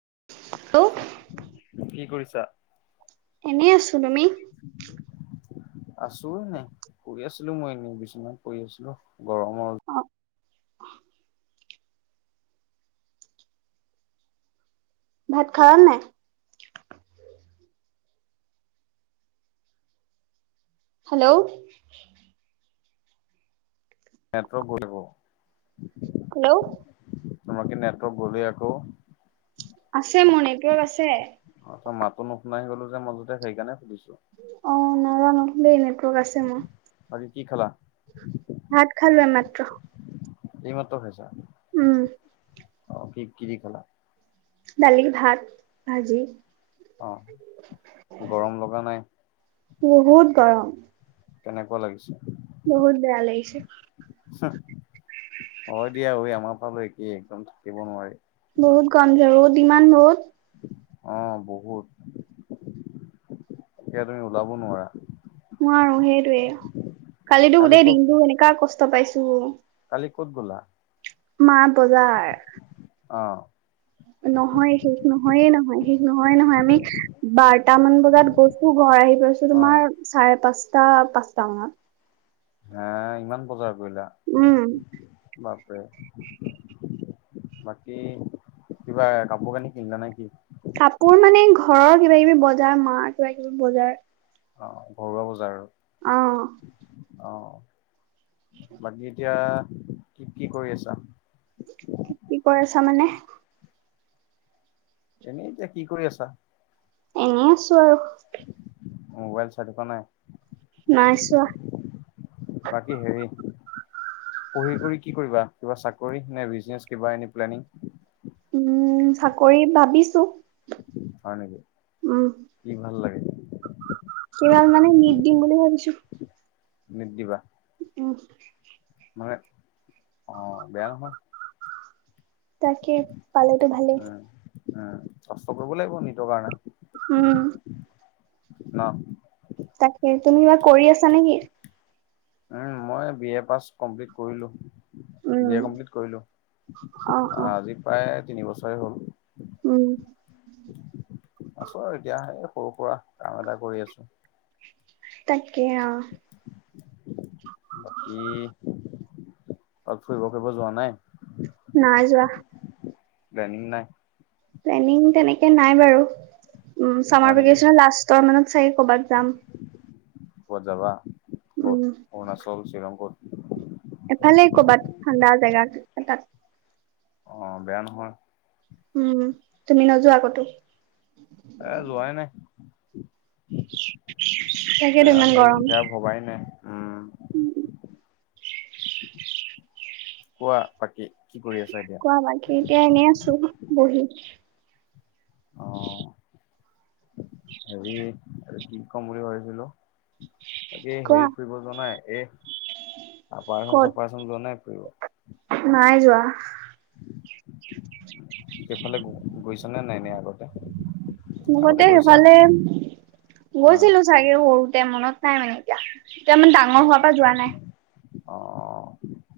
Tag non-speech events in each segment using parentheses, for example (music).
(unintelligible) কি কৰিছা? এনেই আছো তুমি? (inaudible) আছো এনে শুই আছিলো মই এনেই বিচনাত পৰি আছিলো গৰমৰ অ ভাত খালানো নাই? হেল্ল'। Network (unintelligible) hello. তোমাৰ কি নেটৱৰ্ক গ'লে আকৌ? আছে নেটওয়াৰ্ক আছে। নাই গ'লো যে মতে সেই কাৰণে সুধিছো। অ', নাজানো দে নেটওয়াৰ্ক আছে মোৰ। বাকি কি খালা? ভাত খালো এই মাত্ৰ। এইমাত্ৰ খাইছা? উম। অ', কি কি দি খালা? দালি ভাত ভাজি। অহ গৰম লগা নাই? বহুত গৰম? কেনেকুৱা লাগিছে? বহুত বেয়া লাগিছে। অ', হয় দিয়া ঐ আমাৰ ফালে একেই একদম থাকিব নোৱাৰি। বহুত গৰম যে ৰ'দ ইমান ৰ'দ। অ', বহুত এতিয়া তুমি ওলাব নোৱাৰা! নোৱাৰো সেইটোয়ে কালিতো কালি গোটেই ক'ত দিনটো এনেকুৱা কষ্ট পাইছো। কালি ক'ত গ'লা? মা বজাৰ। অ'। নহয় শেষ নহয়ে নহয় শেষ নহয়ে নহয় আমি বাৰ টা মান বজাত গৈছো। ঘৰ আহি পাইছো অ তোমাৰ চাৰে পাঁচটা পাঁচটা মানত। হে ইমান বজাৰ কৰিলা উম বাপৰে। বাকী কিবা কাপোৰ কানি কিনিলা নে কি? কাপোৰ মানে ঘৰৰ কিবা কিবি বজাৰ মাৰ কিবা কিবি বজাৰ। অ', ঘৰুৱা বজাৰ আৰু। আহ। অ', বাকী এতিয়া কি কৰি আছা? কি কৈ আছা মানে? এনেই এতিয়া কি কৰি আছা? এনেই আছো আৰু। মোবাইল চাই থকা নাই? নাই চোৱা। বাকী হেৰি পঢ়ি কৰি কি কৰিবা কিবা চাকৰি নে বিজনেচ কিবা এনে প্লেং? উম, চাকৰি ভাবিছো। হয় নেকি? উম কি ভাল লাগে? কেৱল মানে নিট দিম বুলি ভাবিছো। নিট দিবা? উম। মানে অ' বেয়া নহয়। তাকে পালেটো ভালেই। উম। উম, কষ্ট কৰিব লাগিব নিতৰ কাৰণে হম, ন, তাকে তুমি কিবা কৰি আছা নেকি? উম, মই বি এ পাছ কমপ্লিট কৰিলো। উম বি এ কমপ্লিট কৰিলো, অ অ আজি প্ৰায় তিনিবছৰে হ'ল। উম, আছোঁ আৰু এতিয়া এই সৰু সুৰা কাম এটা কৰি আছো। তাকে, অ বাকী অ ফুৰিব ফুৰিব যোৱা নাই? নাই যোৱা (unintelligible) নাই? প্লেনিং তেনেকে নাই বাৰু, উ হয় চামাৰ নেকি? ভেকেচন লাষ্টৰ মানে চ ক'বাত যাম। কত যাৱা, উম কত? অৰুণাচল শ্বিলং কত? এফালে কৰ'বাত ঠাণ্ডা জেগা এ তাত অ বেয়া নহয় উম, তুমি নোযোৱা আ কতো? এ যোৱাই নাই তাকেতো য়া ইমান সেই গৰম এয়া ভবাই নাই উম, কোৱা বাকী কি কৰি আছা এতিয়া? কোৱা বাকী, এতিয়া এনেই আছো বহি অ' হেৰি, কি কম বুলি ভাবিছিলো বাকি কোৱা হেৰি ফুৰিব যোৱা নাই এ (unintelligible) (unintelligible) ক'ত যোৱা নাই? নাই (inaudible) সেইফালে গৈছ নে নাই নাই আগতে। আগতে সেইফালে অ' গৈছিলো চাগে, সৰুতে মনত নাই মানে এতিয়া। তেতিয়া ইমান ডাঙৰ হোৱাৰ অ' পৰা যোৱা নাই। অ',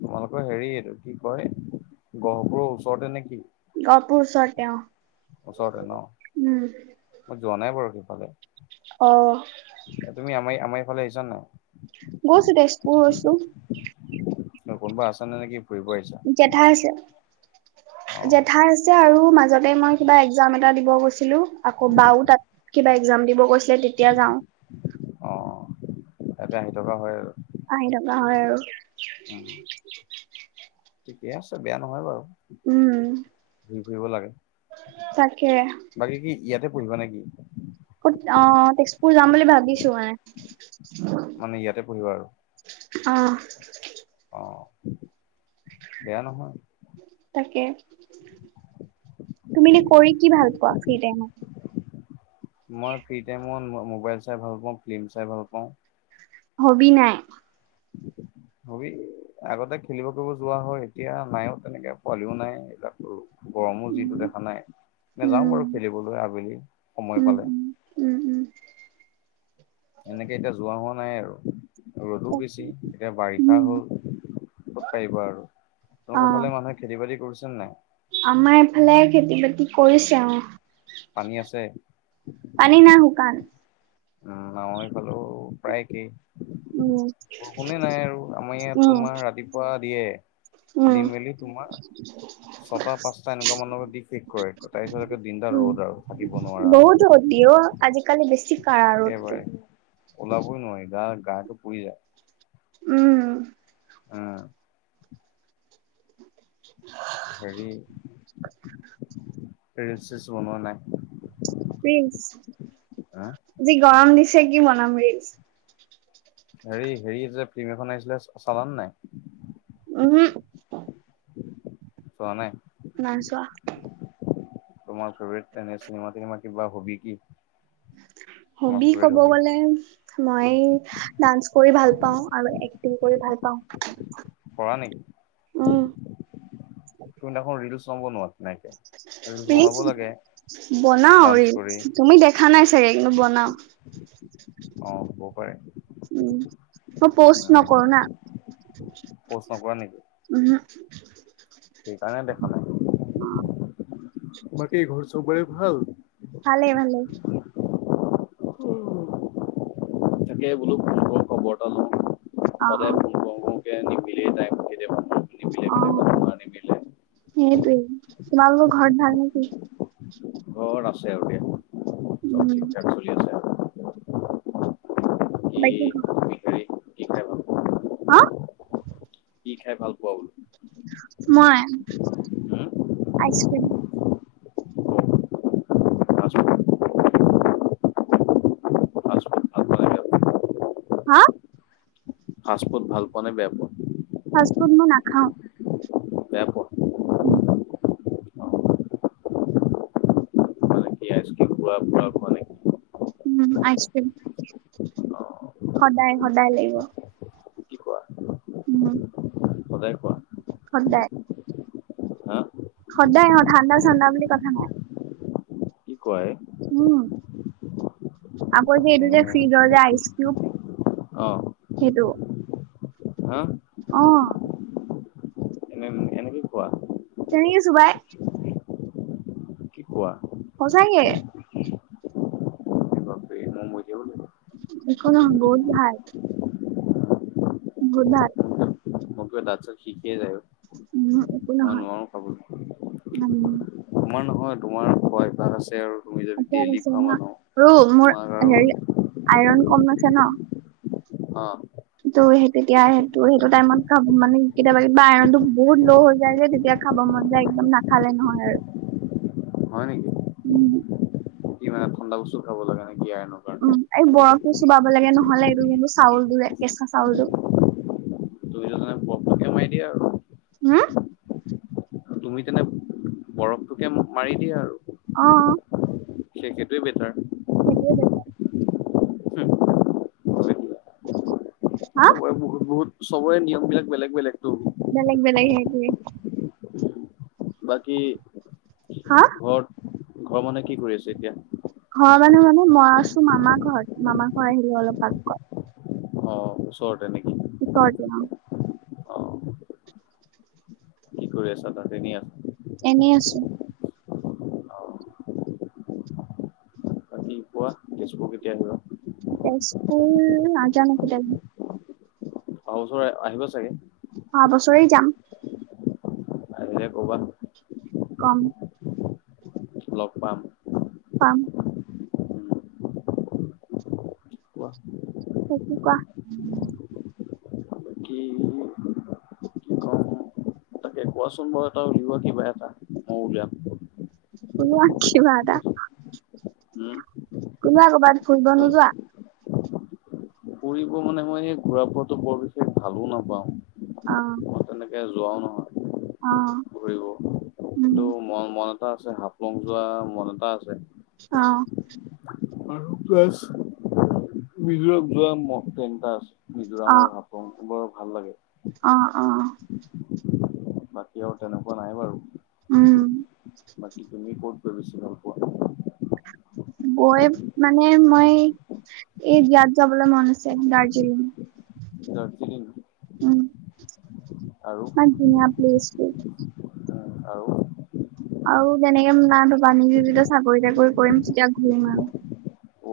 তোমালোকৰ হেৰি এইটো কি কয় গহপুৰৰ ওচৰতে নেকি? অ', গহপুৰ তেওঁ ওচৰতে ন? উম'। মই যোৱা নাই বাৰু সেইফালে অ তুমি আমাৰ আমাৰ এইফালে আহিছা নাই? গ'ছো তেজপুৰ গৈছো। ন কোনোবা আছ নে নেকি? ফুৰিব আহিছা? জেঠাই আছে অ', জেঠাই আছে আৰু মাজতে মই কিবা এক্জাম এটা দিব গৈছিলো, আকৌ বাও তাত কিবা একজাম দিব গৈছিল। তেতিয়া যাওঁ অঁ', ইয়াতে আহি থকা হয় আৰু। আহি থকা হয় আৰু। উম, ঠিকে আছে বেয়া নহয় বাৰু। উম'। ঘুই ফুৰি লাগে। তাকে। বাকী কি ইয়াতে পঢ়িবা নেকি? ত অ', তেজপুৰ যাম বুলি ভাবিছো মানে। মানে ইয়াতে পঢ়িবা আৰু। অ'। অ', বেয়া নহয়। তুমি এ কৰি কি ভাল পোৱা ফ্ৰী টাইমত। মই ফ্ৰী টাইমত মোবাইল চাই ভাল পাওঁ, ফিল্ম চাই ভাল পাওঁ। হবি নাই? হবি আগতে খেলিব কৰিব যোৱা হয়। এতিয়া নাইও তেনেকে পোৱালিও নাই গৰমো যিটো উম দেখা নাই। নেযাওঁ বাৰু উম খেলিবলৈ আবেলি সময় উম পালে। উম উম এনেকে এতিয়া যোৱা হোৱা নাই আৰু ৰ'দো বেছি, এতিয়া বাৰিষা উম হ'ল। কত পাৰিব আৰু অ তেওঁলোকৰ ফালে মানুহে খেতি বাতি কৰিছে নে নাই? আমাৰ এইফালে খেতি বাতি কৰিছে, পানী অ। আছে? পানী না শুকান? উম আমাৰ এইফালো প্ৰায় একে। উম বৰষুনে নাই আৰু আমাৰ ইয়াত উম তোমাৰ ৰাতিপুৱা দিয়ে। দি উম'। মেলি তোমাৰ ছটা পাঁচটা এনেকুৱা মানৰ দি শেষ কৰে। তাৰপিছতে দিনটা উম ৰ'দ আৰু থাকিব বহুত ৰ'দ নোৱাৰা। দিয়ে আজিকালি বেছি কাঢ়া ৰ'দটো একেবাৰে, ওলাবই নোৱাৰি গা গাটো পুৰি যায়। উম'। উম (inaudible) হেৰি, ৰীলচ-চিলছ বনোৱা নাই? হা যি গৰম দিছে কি বনাম ৰীলচ। হেৰি-হেৰি যে ফিল্ম এখন আহিছিলে চালান নাই। উহুম'। চোৱা নাই? নাই চোৱা। তোমাৰ ফেভট এনে চিনেমা-থিনেমা কিবা হবি কি? তোমাৰ হবি ফেভৰেট ক'ব হবি গ'লে মই ডান্স কৰি ভাল পাওঁ আৰু এক্টিং কৰি ভাল পাওঁ। কৰানেকি? উম। তুমি দেখন ৰিলচ নোবনৱা তেনেকে, ৰিলচ বনাব লাগে। বনাও ডান্স ৰিলচ, কৰি তুমি দেখা নাই চাগে, কিন্তো বনাও। অ হ'ব পাৰে। উম মই পোষ্ট নকৰো না, প'ষ্ট নকৰা নেকি? উহুম। (inaudible) সেইকাৰণে দেখা নাই, বাকি ঘৰ চবৰে ভাল? ভালে ভালে। তাকে বোলো ফোন কৰো খবৰ এটা লওঁ, অ, সদায় ফোন কৰু-কৰু (unintelligible) অ সেইটোৱেই। তোমালোকৰ ঘৰত ভাল নেকি? ঘৰত আছে আৰু দিয়া। চব উম। ঠিক ঠাক চলি আছে আৰু বাকী বাকি (unintelligible) তুমি হেৰি কি খাই ভাল পোৱা? হা? কি খাই ভাল পোৱা বোলো? মই ice cream. Fast food fast food ভাল পোৱা নে বেয়া পোৱা? হা? ফাষ্ট ফুড ভাল পোৱা নে বেয়া পোৱা? ফাষ্টফুড মই নাখাওঁ। বেয়া পোৱা? অ মানে (unintelligible) উম আইচক্রিম, অ', সদায় সদায় লাগিব। কি কোৱা উম। সদায় কোৱা সদায়। হা সদায় অ' ঠাণ্ডা চাণ্ডা বুলি কথা নাই। কি কোৱা এ উম। আকৌ যে এইটো যে ফ্ৰিজৰ যে আইচ কিউব অ', সেইটো। হা আহ। এনে এনেকে কোৱা কেনেকে চোবাই। কি কোৱা সচাঁকে। এ বাপৰে মই মৰিব লাগিব একো নহয় বহুত ভাল। বহুত ভাল। মোৰ কিবা দাঁত চাত শিৰ শিৰাই যায় উম একো গৈ। মই নহয় নোৱাৰো খাবলৈ। উম, তোমাৰ নহয়? তোমাৰ খোৱা অভ্যাস আছে আৰু। তুমি যদি অভ্যাস ডেইলি আছে খোৱা ন মানুহ ৰ মোৰ তোমাক আৰু হেৰি আইৰন কম আছে ন। অ'। তো সেই তেতিয়া সেইটো সেইটো টাইমত খাব মানে কেতিয়াবা কিবা আৰনতটো বহুত ল' হৈ যায় যে তেতিয়া খাব মন যায় আৰু একদম নাখালে নহয় আৰু। হয় নেকি? উম কি মানে ঠাণ্ডা বস্তু খাব লাগে নেকি? আইৰণৰ কাৰণে উম, এই বৰফটো চুবাব লাগে নহ'লে এইটো যে চাউলটো যে কেচা চাউলটো। কমাই দিয়া আৰু। হম? তুমি তেনে বৰফটোকে মাৰি দিয়া আৰু। অ'। সেই সেইটোৱেই বেটাৰ। সেইটোৱে বেটাৰ। হা? চবৰে বহুত বহুত চবৰে নিয়মবিলাক বেলেগ বেলেগতো। বেলেগ বেলেগ হেতুয়ে। বাকী হা ঘৰত ঘৰৰ মানুহে কি কৰি আছে এতিয়া? মই মানুহ মানে মই আছো মামাৰ ঘৰত, মামা ঘৰ আহিলো অলপ আগত। অ', ওচৰতে নেকি? ওচৰতে অ'। অ কি কৰি আছা তাত তেনে আছা? (inaudible) অ বাকী কোৱা তেজপুৰ কেতিয়া আহিবা? তেজপুৰ নাজানো কেতিয়া যাওঁ। অহা বছৰ আহিব চাগে। অহা বছৰে যাম। আহিলে ক'বা। কম। লগ পাম। পাম। উম, কোৱা কি কোৱা? বাকী কি কম তাকে কোৱাচোন বাৰু এটা উলিওৱা কিবা এটা মইওঁ উলিয়াম। উলিওৱা কিবা এটা। উম কোনোবা কৰ'বাত ফুৰিব নোযোৱা? ফুৰিব মানে মই এই ঘূৰা ফুৰাটো বৰ বিশেষ ভালো নাপাওঁ। আহ। মই তেনেকে যোৱাও নহয় ঘূৰিব, উম সেইটো মন মনত আছে হাফলং যোৱা মন এটা আছে। অ'। আৰু প্লাছ বিহুৰক যোৱা ম (unintelligible) নটা আছে। অ মিজোৰামৰ, হাফলং বৰ ভাল লাগে। অ', অ'। বাকী আৰু তেনেকুৱা নাই বাৰু। উম (inaudible) বাকী তুমি ক'ত গৈ বেছি ভাল পোৱা? গৈ মানে, মই এই ইয়াত যাবলৈ মন আছে দাৰ্জিলিং। দাৰ্জিলিং। উম। আৰু ইমান ধুনীয়া প্লেছটো। আৰু? আৰু তেনেকে না, ধবা নিজে যেতিয়া চাকৰি, তাকৰি কৰিম তেতিয়া ঘূৰিম আৰু।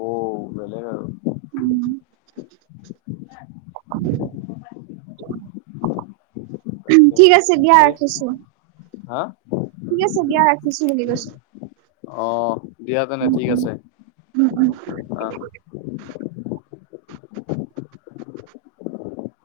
অ বেলেগ আৰু উম। তাকে ঠিক আছে, দিয়া ৰাখিছো। হা? ঠিক আছে, দিয়া ৰাখিছো বুলি কৈছো। অ দিয়া তেনে উম, ঠিক উম, আছে। উম, উম। অ